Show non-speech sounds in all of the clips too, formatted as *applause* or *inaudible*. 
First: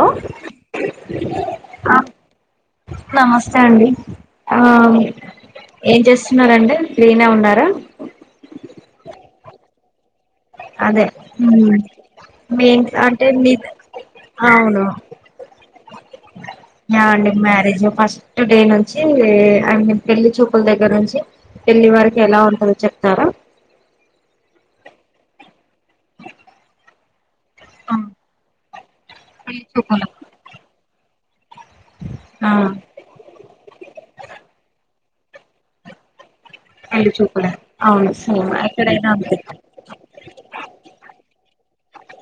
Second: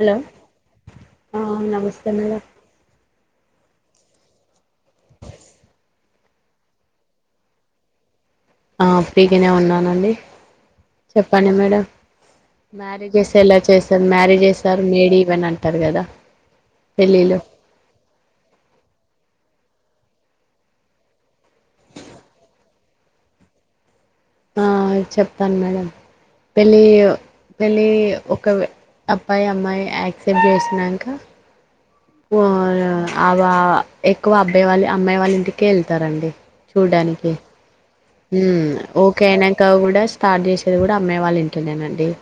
Hello ఆ ఆ నమస్తే మేడం నమస్తే అండి ఆ ఏం చేస్తున్నారండి ఫ్రీనె ఉన్నార ఆ ఫీగనే ఉన్నానండి అదే చెప్పండి హుమ్ మేడం మ్యారేజెస్ ఎలా చేస్తారు మ్యారేజెస్ మేడ్ ఈవెన్ అంటారు కదా ఆ అండి పెళ్ళిలో మ్యారేజ్ ఫస్ట్ డే నుంచి ఏం అయన్నీ పెళ్లి చూపుల దగ్గర నుంచి పెళ్ళి వరకి ఎలా ఉంటందో చెప్తారా ఆ చెప్తాను మేడం పెళ్ళి పెళ్ళీ ఆ ఒక అబ్బాయి పెళ్లి అమ్మాయి చూపులు యాక్సెప్ట్ చేసినాక ఆ ఆ ఎక్కువ అబ్బాయి వాళ్ళు అమ్మాయి వాళ్ళ ఇంటికే వెళ్తారండి పెళ్ళి చూపులా మ్ ఓకే అయినాక కూడా స్టార్ట్ చేసేది కూడా అమ్మా యి వాళ్ళ ఇంట్లోనేనండి బడి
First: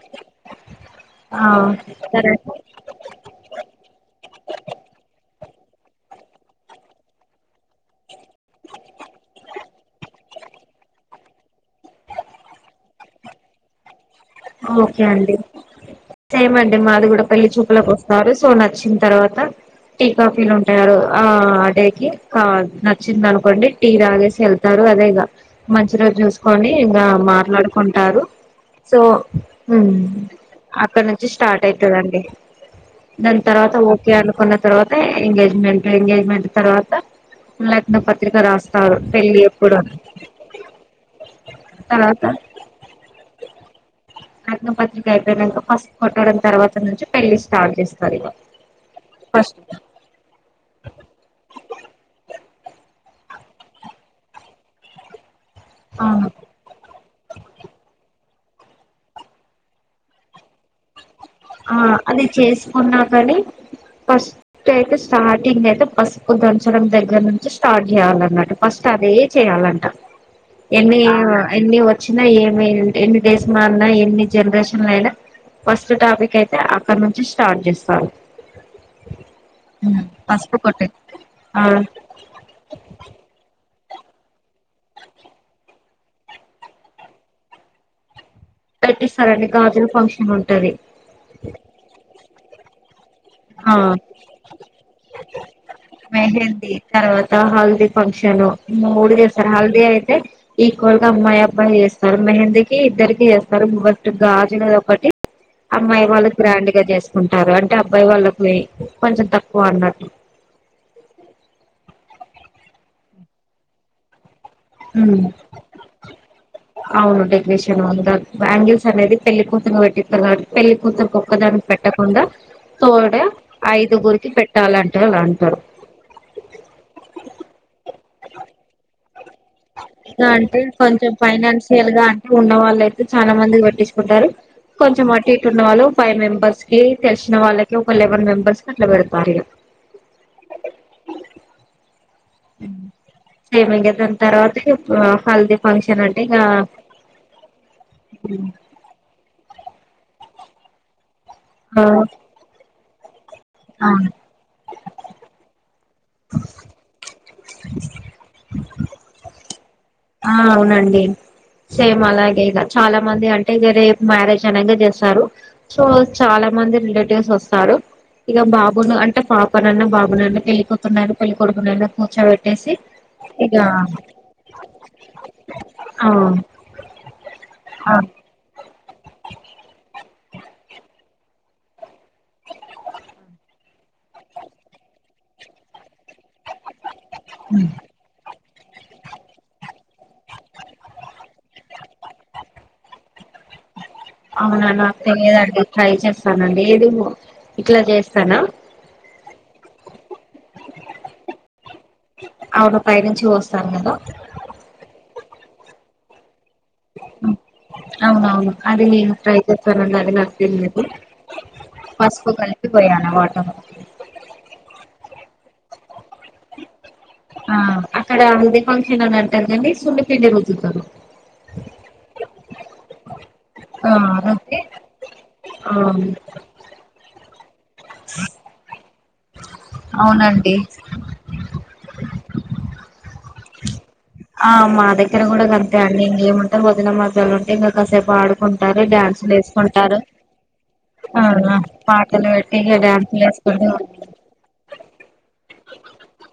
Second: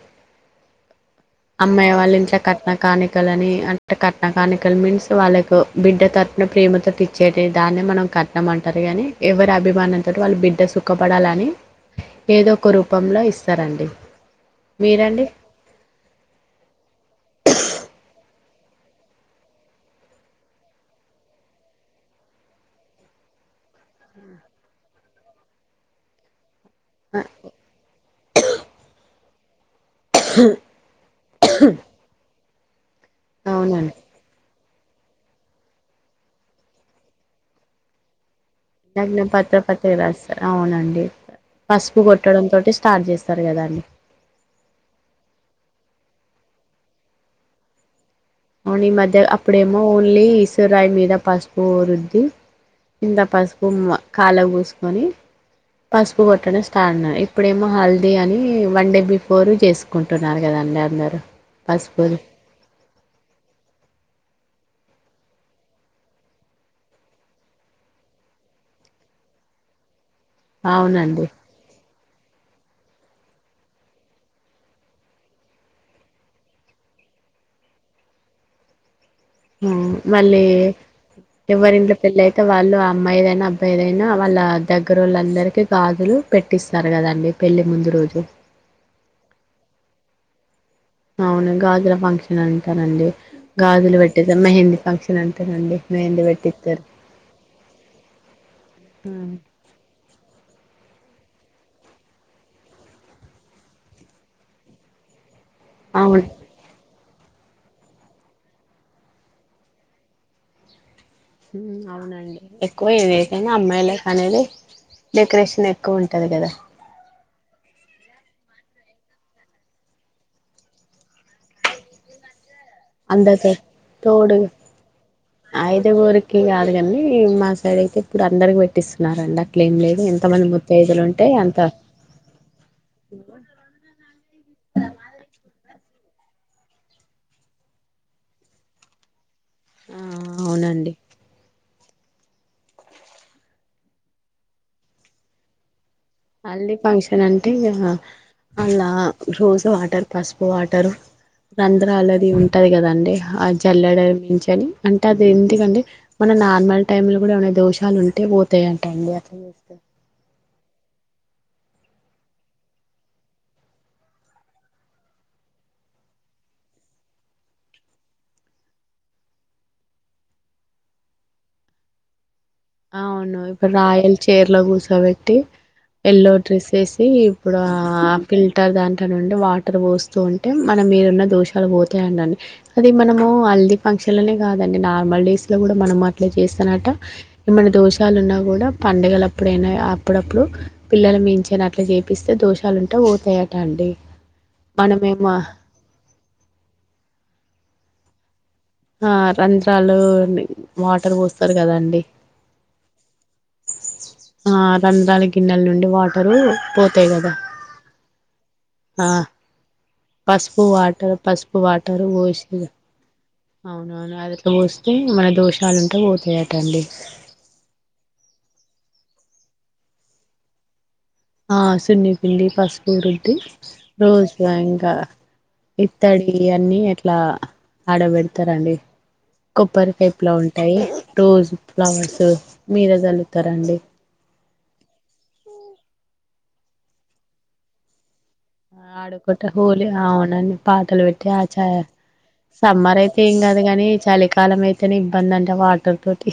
ఆ అమ్మాయి వాళ్ళ సరే ఇంట్లో కట్న కానికలు అని అంటే కట్నా కానికలు మీన్స్ వాళ్ళకు బిడ్డ తరుపున ప్రేమతో తెచ్చేట దాన్ని మనం కట్నమంటారు కానీ ఎవరి అభిమానంతో వాళ్ళు బిడ్డ సుఖపడాలని ఏదో ఒక రూపంలో ఇస్తారండి ఓకే మీరండి అండి సేమ్ అండి మాది కూడా పెళ్లి చూపులకి వస్తారు నచ్చిన తర్వాత టీ కాఫీలు ఉంటాయి ఆ రోజుకి నచ్చింది అనుకోండి టీ తాగేసి వెళ్తారు అదే ఇగ మంచి రోజు చూసుకొని ఇంగ మాట్లాడుకుంటారు సో మ్ అక్కడ నుంచి స్టార్ట్ అయితుదండి దాని తర్వాత అవునండి ఓకే అనుకున్న తర్వాత ఎంగేజ్మెంట్ ఎంగేజ్మెంట్ తర్వాత లగ్న పత్రిక రాసు లగ్న పత్ర పత్రిరాస్తార్ అవునండి పసుపు తర్వాత కొట్టడం తోటి స్టార్ట్ చేస్తారు కదా అండి లగ్నపత్రిక అయిపోయిక ఫసుపు కొట్టడం తర్వాత నుంచి పెళ్లిి స్టార్ట్ చేసింది అవును ఈ మధ్య అప్పుడేమో ఓన్లీ ఈశ్వరరాయ మీద పసుపు రుద్ది కింత పసుపు కాళకుపూసుకొని ఆ పసుపు కొట్టడం స్టార్ట్ ఇప్పుడేమో హల్దీ అని ని వన్ డే బిఫోర్ చేసుకుంటున్నారు కదండి అందరు ఆ పసుపుది అది చేసుకున్నా కాని ఫస్ట్ అయితే స్టార్టింగ్ అయితే పసుపు దంచడం దగ్గర నుంచి స్టార్ట్ చేయాలన్నట్టు ఫస్ట్ అదే చేయాలంట ఎన్ని అవునండి ఎన్ని వ చ్చిన ఏమి ఎన్ని డేస్ మారినా ఎన్ని జనరేషన్లు అయినా ఫస్ట్ టాపిక్ అయితే అక్కడ నుంచి స్టార్ట్ చేస్తారు మ్ మళ్ళీ ఫస్ట్ ఎవరింట్లో పెళ్లి అయితే వాళ్ళు ఆ అమ్మాయి ఏదైనా అబ్ బ్బాయిదైనా వాళ్ళ దగ్గర వాళ్ళ అందరికీ గాజులు పెట్టిస్తారు కదండి పెళ్లి ముందు రోజు పెట్టిస్తారు అండి గాజుల ఫంక్షన్ ఉంటది అవును గాజుల ఫంక్షన్ అంటారండి ఆ గాజులు పెట్టిస్తారు మెహందీ ఫంక్షన్ అంటరండి మెహందీ పెట్టిస్తారు తర్వాత హల్దీ ఫంక్షన్ మూడు చేస్తారు హల్ది అయితే ఈ ఇంగ అమ్మాయి అబ్బాయి చేస్తారు మెహందీకి ఇద్దరికి చేస్తారు ఫస్ట్ గాజులుఅది ఒకటి అమ్మాయి అవును వాళ్ళు గ్రాండ్ గా చేసుకుంటారు అంటే అబ్బాయి వాళ్ళు కు పోయి కొంచెం తక్కువ అన్నట్టు అవునండి ఎక్కువ ఏదితేైనా అమ్మాయిలే కానీది మ్ అవును డెకరేషన్ ఉందా బేంగిల్స్ అనేది పెళ్లి కూతురుకి పెట్టిత్తారు కాబట్టి పెళ్లికూతురు ఒక్కదానికి పెట్టకుండా తోడ అందరు తొ ఐదుగురికి తోడుగా పెట్టాలంటే అలా అంటారు ఐదుగురికి కాదు కానీ మా సైడ్ అయితే ఇప్పుడు అందరికి పెట్టిస్తున్నారండి అట్ల ఏం లేదు ఎంతమంది అంటే ముత్తైదులు కొంచెం ఉంటే అంత ఫైనాన్షియల్ గా అంటే ఉన్న వాళ్ళు అయితే చానా మందికి పెట్టించుకుంటారు కొంచెం అటు ఇటు ఉన్న వాళ్ళు ఫైవ్ మెంబర్స్ కి తెలిసిన వాళ్ళకి ఒక లెవెన్ మెంబర్స్ కి అట్లా పెడతారు ఇహ ఆ అవునండి సేమ్ ఇంగా దాని తర్వాత హల్దీ ఫంక్షన్ అంటే ఇక ఆ హెల్దీ ఫంక్షన్ అంటే ఇహ అలా రోజు వా వాటర్ పసుపు వాటర్ అవును రంధ్రాలది ఉంటది కదండి ఆ జల్లడం నుంచేని అంటే అది ఎందుకంటే మన నార్మల్ టైమ్ లో కూడా ఏమైనా దోషాలు ఉంటే పోతాయంటండి అట్లాచేస్తే ఆ అవునండి సేమ్ అలాగే ఇగ చాలా మంది అంటే ఇగ రేప్ మ్యారేజ్ అనగా చేస్తారు సో చాలా న మంది రిలేటివ్స్ వస్తారు ఇగ బాబును అంటే పాపనన్న బాబునన్న పెళ్ళి కొతున్నాను పెళ్ళిక కొడుకున్నాన్న కూర్చోబెట్ అవును ఇప్పుడు రాయల్ చీర్లకూసో పెట్టి ఆ ఎల్లో డ్రెస్ వేసి ఇప్పుడు అ ఫిల్టర్ దా డి వాటర్ పోస్తూ ఉంటే మన మీదున్న దోషాలు పోతాయండి అది మనము హల్ది ఫంక్షన్లనే కాదండి నార్మల్ డేస్ లో కూడా మనం అట్లా చేస్తానట ఏమైనా దోషాలు ఉన్నా కూడా పండుగలుప్పుడైనా అప్పుడప్పుడు పిల్లల మించెని అట్లా చేపిస్తే దోషాలు ఉంటే ఓ తయ అవునా నాకు తెలియదు అడిగి ట్రై చేస్తానండి ఏది ఇట్లా చేస్ స్తెనా ఆ రంధ్రాలు వాటర్ డ్ పోస్తారు కదాండి అవును పైనుంచి పోస్తాను కదా ఆ రంధరాల గిన్నెల నుండి వాటరు పోతాయ్ కదా అవునవును అది ఆ నేను ట్రై చేస్తానండి అది నాకు పసుపు తెలియదు వాటర్ పసుపు వాటర్ పసుపు పోసి కలిపి పోయాను వాటర్ అవునవును అదిట్లా పోస్తే మన దోషాలు ఉంటే పోతాయటండి ఆ అక్కడ హల్దీ ఫంక్షన్ అని అంటారు కానీ సున్నిపిండి రుద్దుతరు ఆ సున్ని పిండి పసుపురుద్ది ఆ రోజు రుద్ది ఇంకా ఆ ఇత్తడి అన్నిీ అట్లా ఆడబెడుతరండి కొబ్బరి టైప్ లో అవునండి ఉంటాయి రోజు ఫ్లవర్స్ మీద చళ్ళుతారండి ఆ మా దగ్గర కూడా గంతే అండి ఇంగేముంటే వదన మర్దళ్లుంటే ఉంటే ఇంగ కాసేపడ్ కుంటరు డ్యాన్స్లు ఆడొకటి హోలీ లేసుకుంటారు అవునండి పాటలు ఆ పెట్టి పాటలు పెట్టి ఇగ డ్యాన్స్ లే కాదుగాని చలి కాలం అయితేనే ఇబ్బంది అంట్ వాటర్ తోటి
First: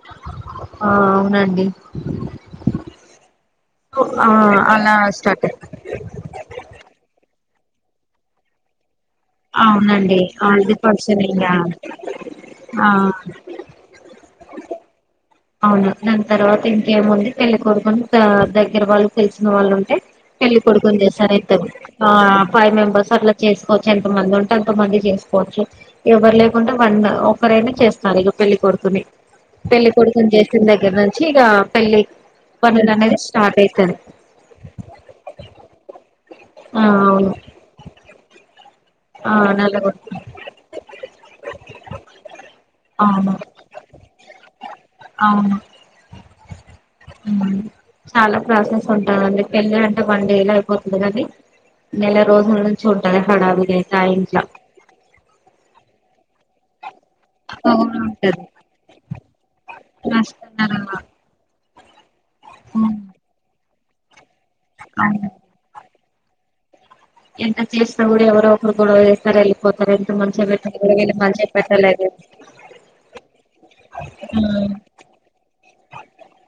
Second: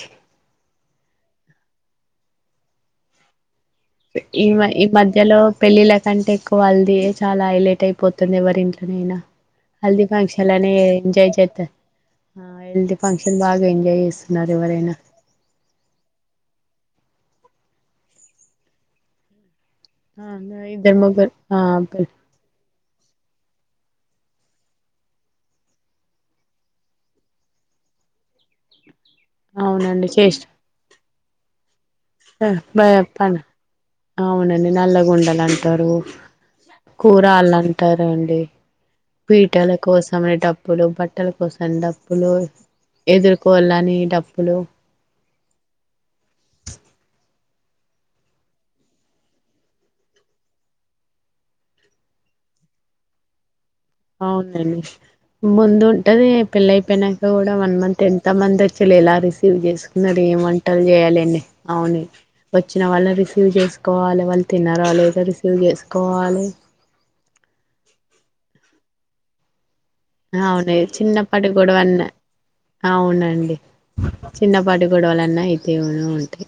ఆ అవునండి ఆ ఈ ఈ అలా మధ్యలో స్టార్ట్ పెళ్ళిళ్ళ కంటే ఎక్కువ హల్ది యే చాలా హైలైట్ అయిపోతుంది ఎవరి ఇంట్లోనైనా హల్ది అవునండి ఫంక్షన్ నే హల్ది ఫంక్షన్ ఎంజాయ్ ఇంగా చేత ఆ హల్ది ఫంక్షన్ బాగా ఎంజాయ్ చేస్ న్నరేవరైన అవును దాని తర్వాత ఇంకేముంది పెళ్లి కోరుకుొని ఆ దగ్గర వాళ్ళు తెలిసిన వాళ్ళు ఉ టే పెళ్ళలి ఆ కొడుకు ఇద్దరు ముగ్గురు చేారు ఆ ఫైవ్ మెంబస్ అట్ల చెస్ ఎంత మంది ఉంటే అంత మంది చేసుకోవచ్చు ఎవరు లేకుంటే వన్ ఒకరైనా చేస్తారు ఇగ పెళ్లి కొడుకుని పెళ్లి అవునండి కొడుకుని చేసి చేసిన దగ్గర నుంచి ఇగ పెళ్లి పనులు అనేది పని స్టార్ట్ అయితది అవునండి నల్లగుొండలు అంటారు ఆ అవును కూరళ్లు అంటారు అండి ఆ పీటల నల్లగొట్టు కోసమే డప్పులు బట్టల కోసం డప్పులు అవును ఎదుర్కోవాలని డప్పులు అవును చాలా ప్రాసెస్ ఉంటాందండి పెళ్ళి అంటే వన్ డే లఅయిపోతది కానీ నెల రోజుల నుంచి ఉంటది హడావిడై అవునండి ముందు ఉంటది పెళ్ళై అయిపోయినా కూడా వన్ అవును మంత్ ఎంత ఉంటది మంది వచ్చారు ఎలా రిసీవ్ చేసుకున్నారు ఎం నష్టనర వంటాలు చేయాలని అవును వచ్చిన వాళ్ళు న్ రిసీవ్ చేసుకోవాలి వాళ్ళు తిన్నార లేదో అవును రిసీవ్ చేస్ కోవాలే ఎంత చేసిన కూడా ఎవరో ఒకరు గొడవ చేస్తారేల్ పోతార్ ఎంత మంచిగా పెట్టిన వీళ్ళు మంచిగా పెట్టలేదని అ అవునండి చిన్నపాటి గొడవలన్ని అయితేనే ఉంటై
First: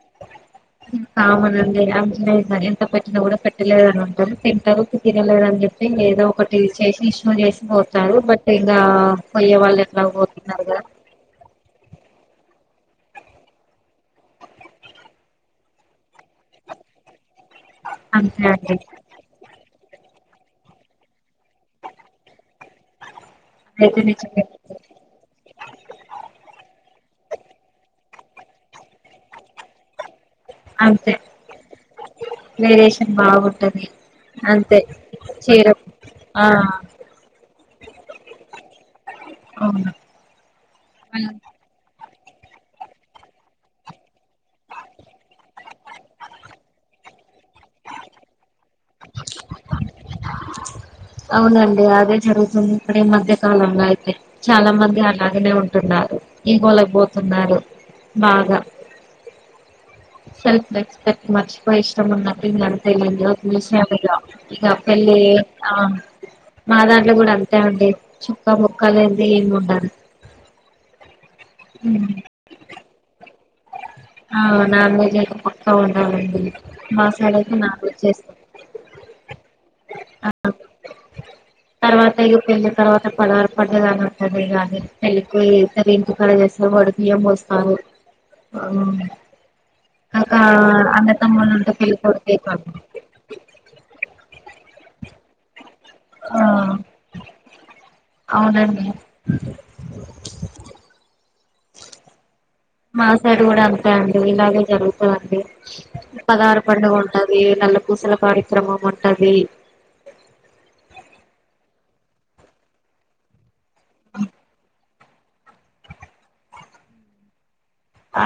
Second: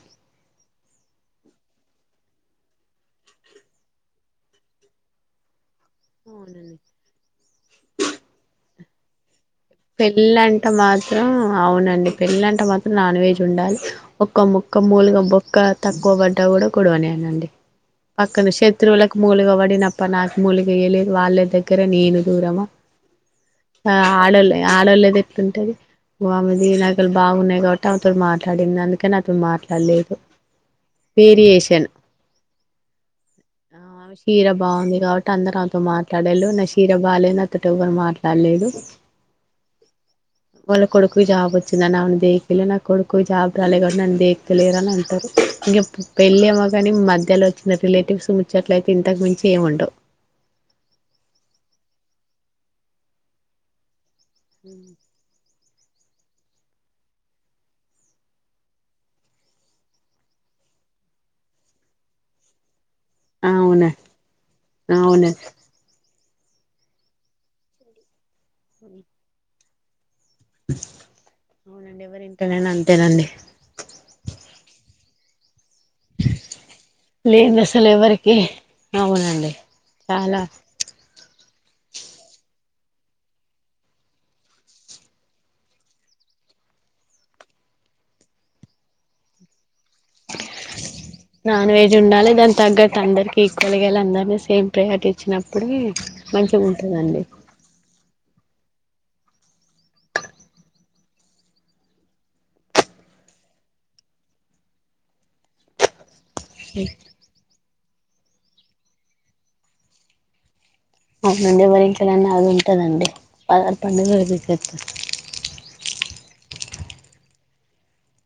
కామనండి అంచనేస్తారు నఎంత పెట్టినా కూడా పెట్టలేద అని అంటారు తింటారు తినలేదని చెప్ తె ఏదో ఒకటి అవునండి చేసి ఇష్యూ చేసి పోతారు బట్ ఇంగ పెళ్ళంటే మాత్రం అవునం పెళ్ళి అంట మాత్రం నాన్ వెజ్ ఉండాలి ఒకక్క ముక్క మూలుగా బొక్క తక్కువ బడ్డ కూడా గొడవ వే నండి అంతే పక్కన అండి శత్రువులలకు మూలీగా పడిన అప్ప నాకు మూలిగా వెయలేదు వాళ్ళ దగ్గర నేను దూరమా *unintelligible* ఆడోలది ఎట్లుంటది ఆమెది నాగలు బాగున్నాయి కాబట్టి అతోడు మాట్లాడింది అందుకని నాతోటి మాట్లాడలేదు అంతే వేరియేషన్ వేరియేషన్ బాగుంటది ఆమె చీర అంతే బాగుంది కాబట్టి అందర చీర ఆతో ఆ మాట్లాడలు నా చీర బాగాలేదు నాతోటి ఎవ్వరు మాట్లాడలేదు అవును వాళ్ళ కొడుకు కి జాబ్ వచ్చింది అ నాను దేక్కలే నా కొడుకు జాబ్ రాలే కాబట్టు నన్ను డెక్తలేదు అని అంటారు ఇంక పెళ్ళి ఏమోగాని మధ్యలో వచ్చిన రిలేటివ్స్ ముచ్చట్లయితే ఇంతకు మించి ఏం ఉండవు అవునండి అదే జరుగుతుంది ఇక్కడ ఈ మధ్య కాలంలో అయితే చాలా మంది అలాగనే ఉం ంటున్నారు ఈగొలకు పోతున్నారు బాగా సెల్ఫ్ రెస్పెక్ట్ మర్చపో ఇష్టంఉన్నట్టు ఉనర్ *unintelligible* అవునా విషం ఇక పెళ్లి అవును ఆ మా దాంట్లో కూడా అంతే అండి చుక్కా బొక్క లేనిది ఏమి ఉండద్ అవునండి ఎవరింటనేనా అంతేనండి అవునా మీది *unintelligible* అవునావుండి మాసాల అయితే లేంది నా అసలు రోజ చేస్ ఎవరికి అవునండి చాలా ఆ తర్వాత ఇక పెళ్లి తర్వాత పదహారు పండగ అని ఉంటంది కాగానీ పెళ్ళికి ఇంటి కాడ చేస్తార్ వాడిబీయం పోస్తామ్ నాన్ వెజ్ కొడుకు ఉండాలి దాని అయితాడు తగ్గట్ అందరికి ఈక్వల్గా వెళ్ళి అందరినీ సేమ్ ప్రయారిటీ ఇచ్చినప్పుడే ఆ మంచిగా ఉంటదండి అవునండి మా సైడ్ కూడా అంతే అండి ఇలాగే జరుగుతదండి పదహారు పండుగ ఉంటది నల్ల పూసల కార్యక్రమం ఉంటది అవు నుండి ఎవరి ఇంట్లోనన్న అది ఉంటదండి పదహార్ పండుగ *unintelligible* ఆ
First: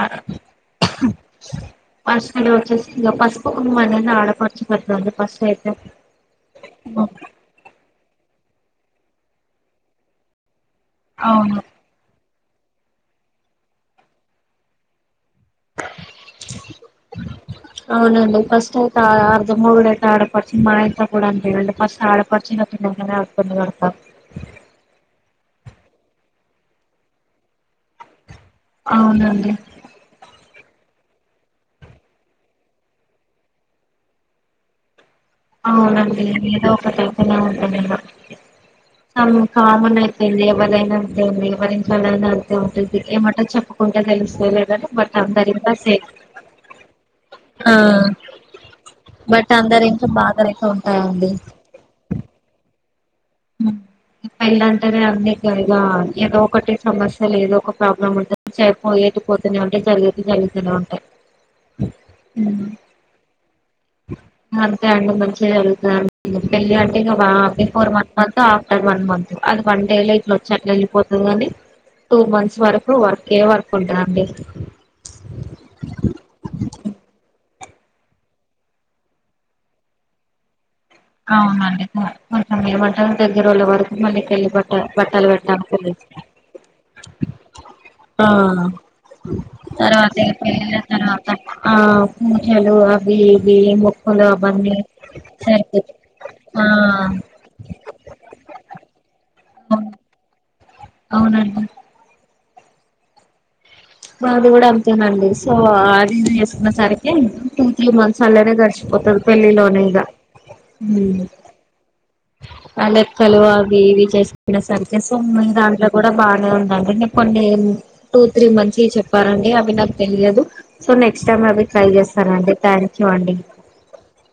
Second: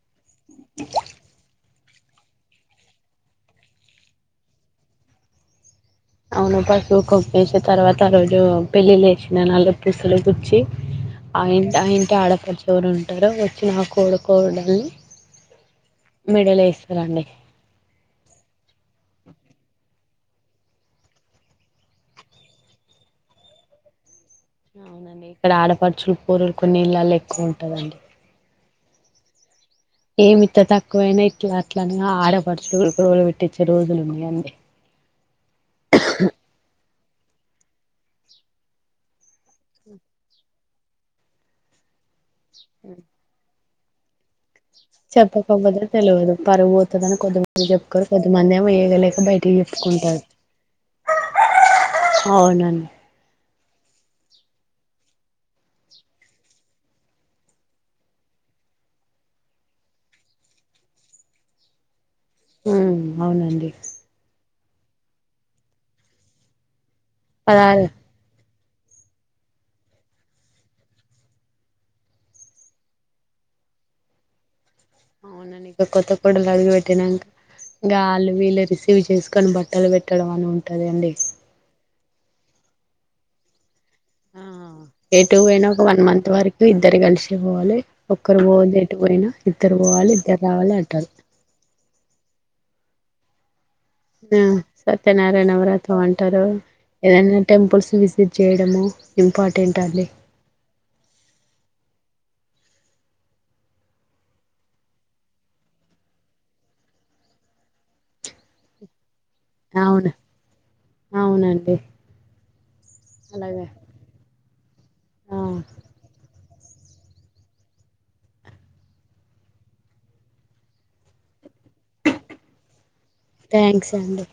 పసుపులో వచ్చేసి ఇక పసుపు కుమ్మండి ఆడపరచు పెతుంది పసుపు అయితే అవును పసుపువు కుప్పేసి తర్వాత ఆ రోజు పెళ్ళి లే వేసిన నల్ల పూసులు గుచ్చి ఆ అవును ఆ ఇంటి ఆడపడు ఎవరు ఉంటారో వచ్చి నా కోడుకోడల్ని అవునండి ఫస్ట్ యిత అర్ధ మొగుడు ఆట ఆడ పడుచు మా ఇంట్లో కూడా అంతే అండి ఫస్ట్ ఆడపడుచు *unintelligible* అవునండి ఇక్కడ ఆడపడుచులు పోరలు కొన్ని ఇళ్ళల్లో ఎక్కువ ఉంటదండి అవునండి ఏమింత తక్కువైనా ఇట్లా అట్ల అని ఆడపడుచుడు రోలు పెట్టించే రోజులు ఉన్నాయి అండి అవునండి ఏదో ఒకటి అయితానే ఉంటాయి ఇగ సమ్ కామన్ అయిపోయింది ఎవరదైనా అంతే అండి ఎవర్ ఇంట్లో నైనా అంతే ఉంటది ఏమంటె చెప్పకుంటే తెలుస్తలే చెప్పకపోద తెల్వదు పరువు పోతదని కొద్దిమంది చెప్పుకోరు కొద్దిమంది ఏమి వేయగలేక బట్ బయటికి అందరి చెప్పుకుంట ఇంట్లో బాధలు అయితే ఉంటాయండి అవునండి ఉ పెళ్ళ అంటేనే అన్నీ ఇట్ల ఇగ ఏదో ఒకటి సమస్యలు ఏదో ఒక ప్రాబ్లం ఉంటుదండి చెనీపోయే పోతూనే ఉంటాయి జరగది జరుగుతూనే ఉంటాయి హ్మ అవునండి అంతే అండి మంచిగా జరుగుతది పెళ్ళి అంటే ఇగ పదహారు before months after one month అది వన్ డే లో ఇట్లా వచ్చి అట్లా ఏళ్ళిపోతుంది కానీ టూ మంత్స్ వరకు వర్క్ ఏ వర్క్ ఉంటందండి అవునండి ఇక గాళ్ళు వీళ్ళు రిసీవ్ చేసుకొని బట్టలు పెట్టడం అని ఉన్ అవునండి కొ కొంచెం ఏమంటారు దగ్గర వాళ్ళ వరకు మళ్లి ఆ పెళ్లి బట్ట బట్టాలు ఎటు పోయినా ఒక పెట్టలి వన్ మంత్ వరకు ఇద్దరు కలిసి పోవాలి ఆ ఒక్కరు పోవద్దు ఎటు పోయినా ఇద్దరు పోవాలి తర్వాత ఈ ఇద్దరు రావాలి పెళ్ళళ్ల అంటారు తర్వాత ఆ పూజలు ఆ అవి ఇవి ముక్కులు అవన్నీ సరిపో టారు ఏదైనా టెంపుల్సు విజిట్ చేయడము ఇంపార్టెంట్ అండి. అవునండి మాది కూడా అంతేనండి సో అది ఇది చేసుకున్న సరికి టూ త్రీ మంత్స్ అల్లనే గడిచిపోతద్ పెళ్లి లోనే ఇగ అవును అవునండి ఆ లెక్కలు అలాగే అవి ఇవి చేస్ ఆ *unintelligible* దాంట్లో కూడా బాగానే ఉందండి నేన్ కొన్ని టూ త్రీ మంత్ చి చెప్పారండి అవి నాకు తెలియదు సో నెక్స్ట్ టైమ్ అవి ట్రై చేస్తానండి థ్యాంక్ యూ అండి థ్యాంక్స్ అండి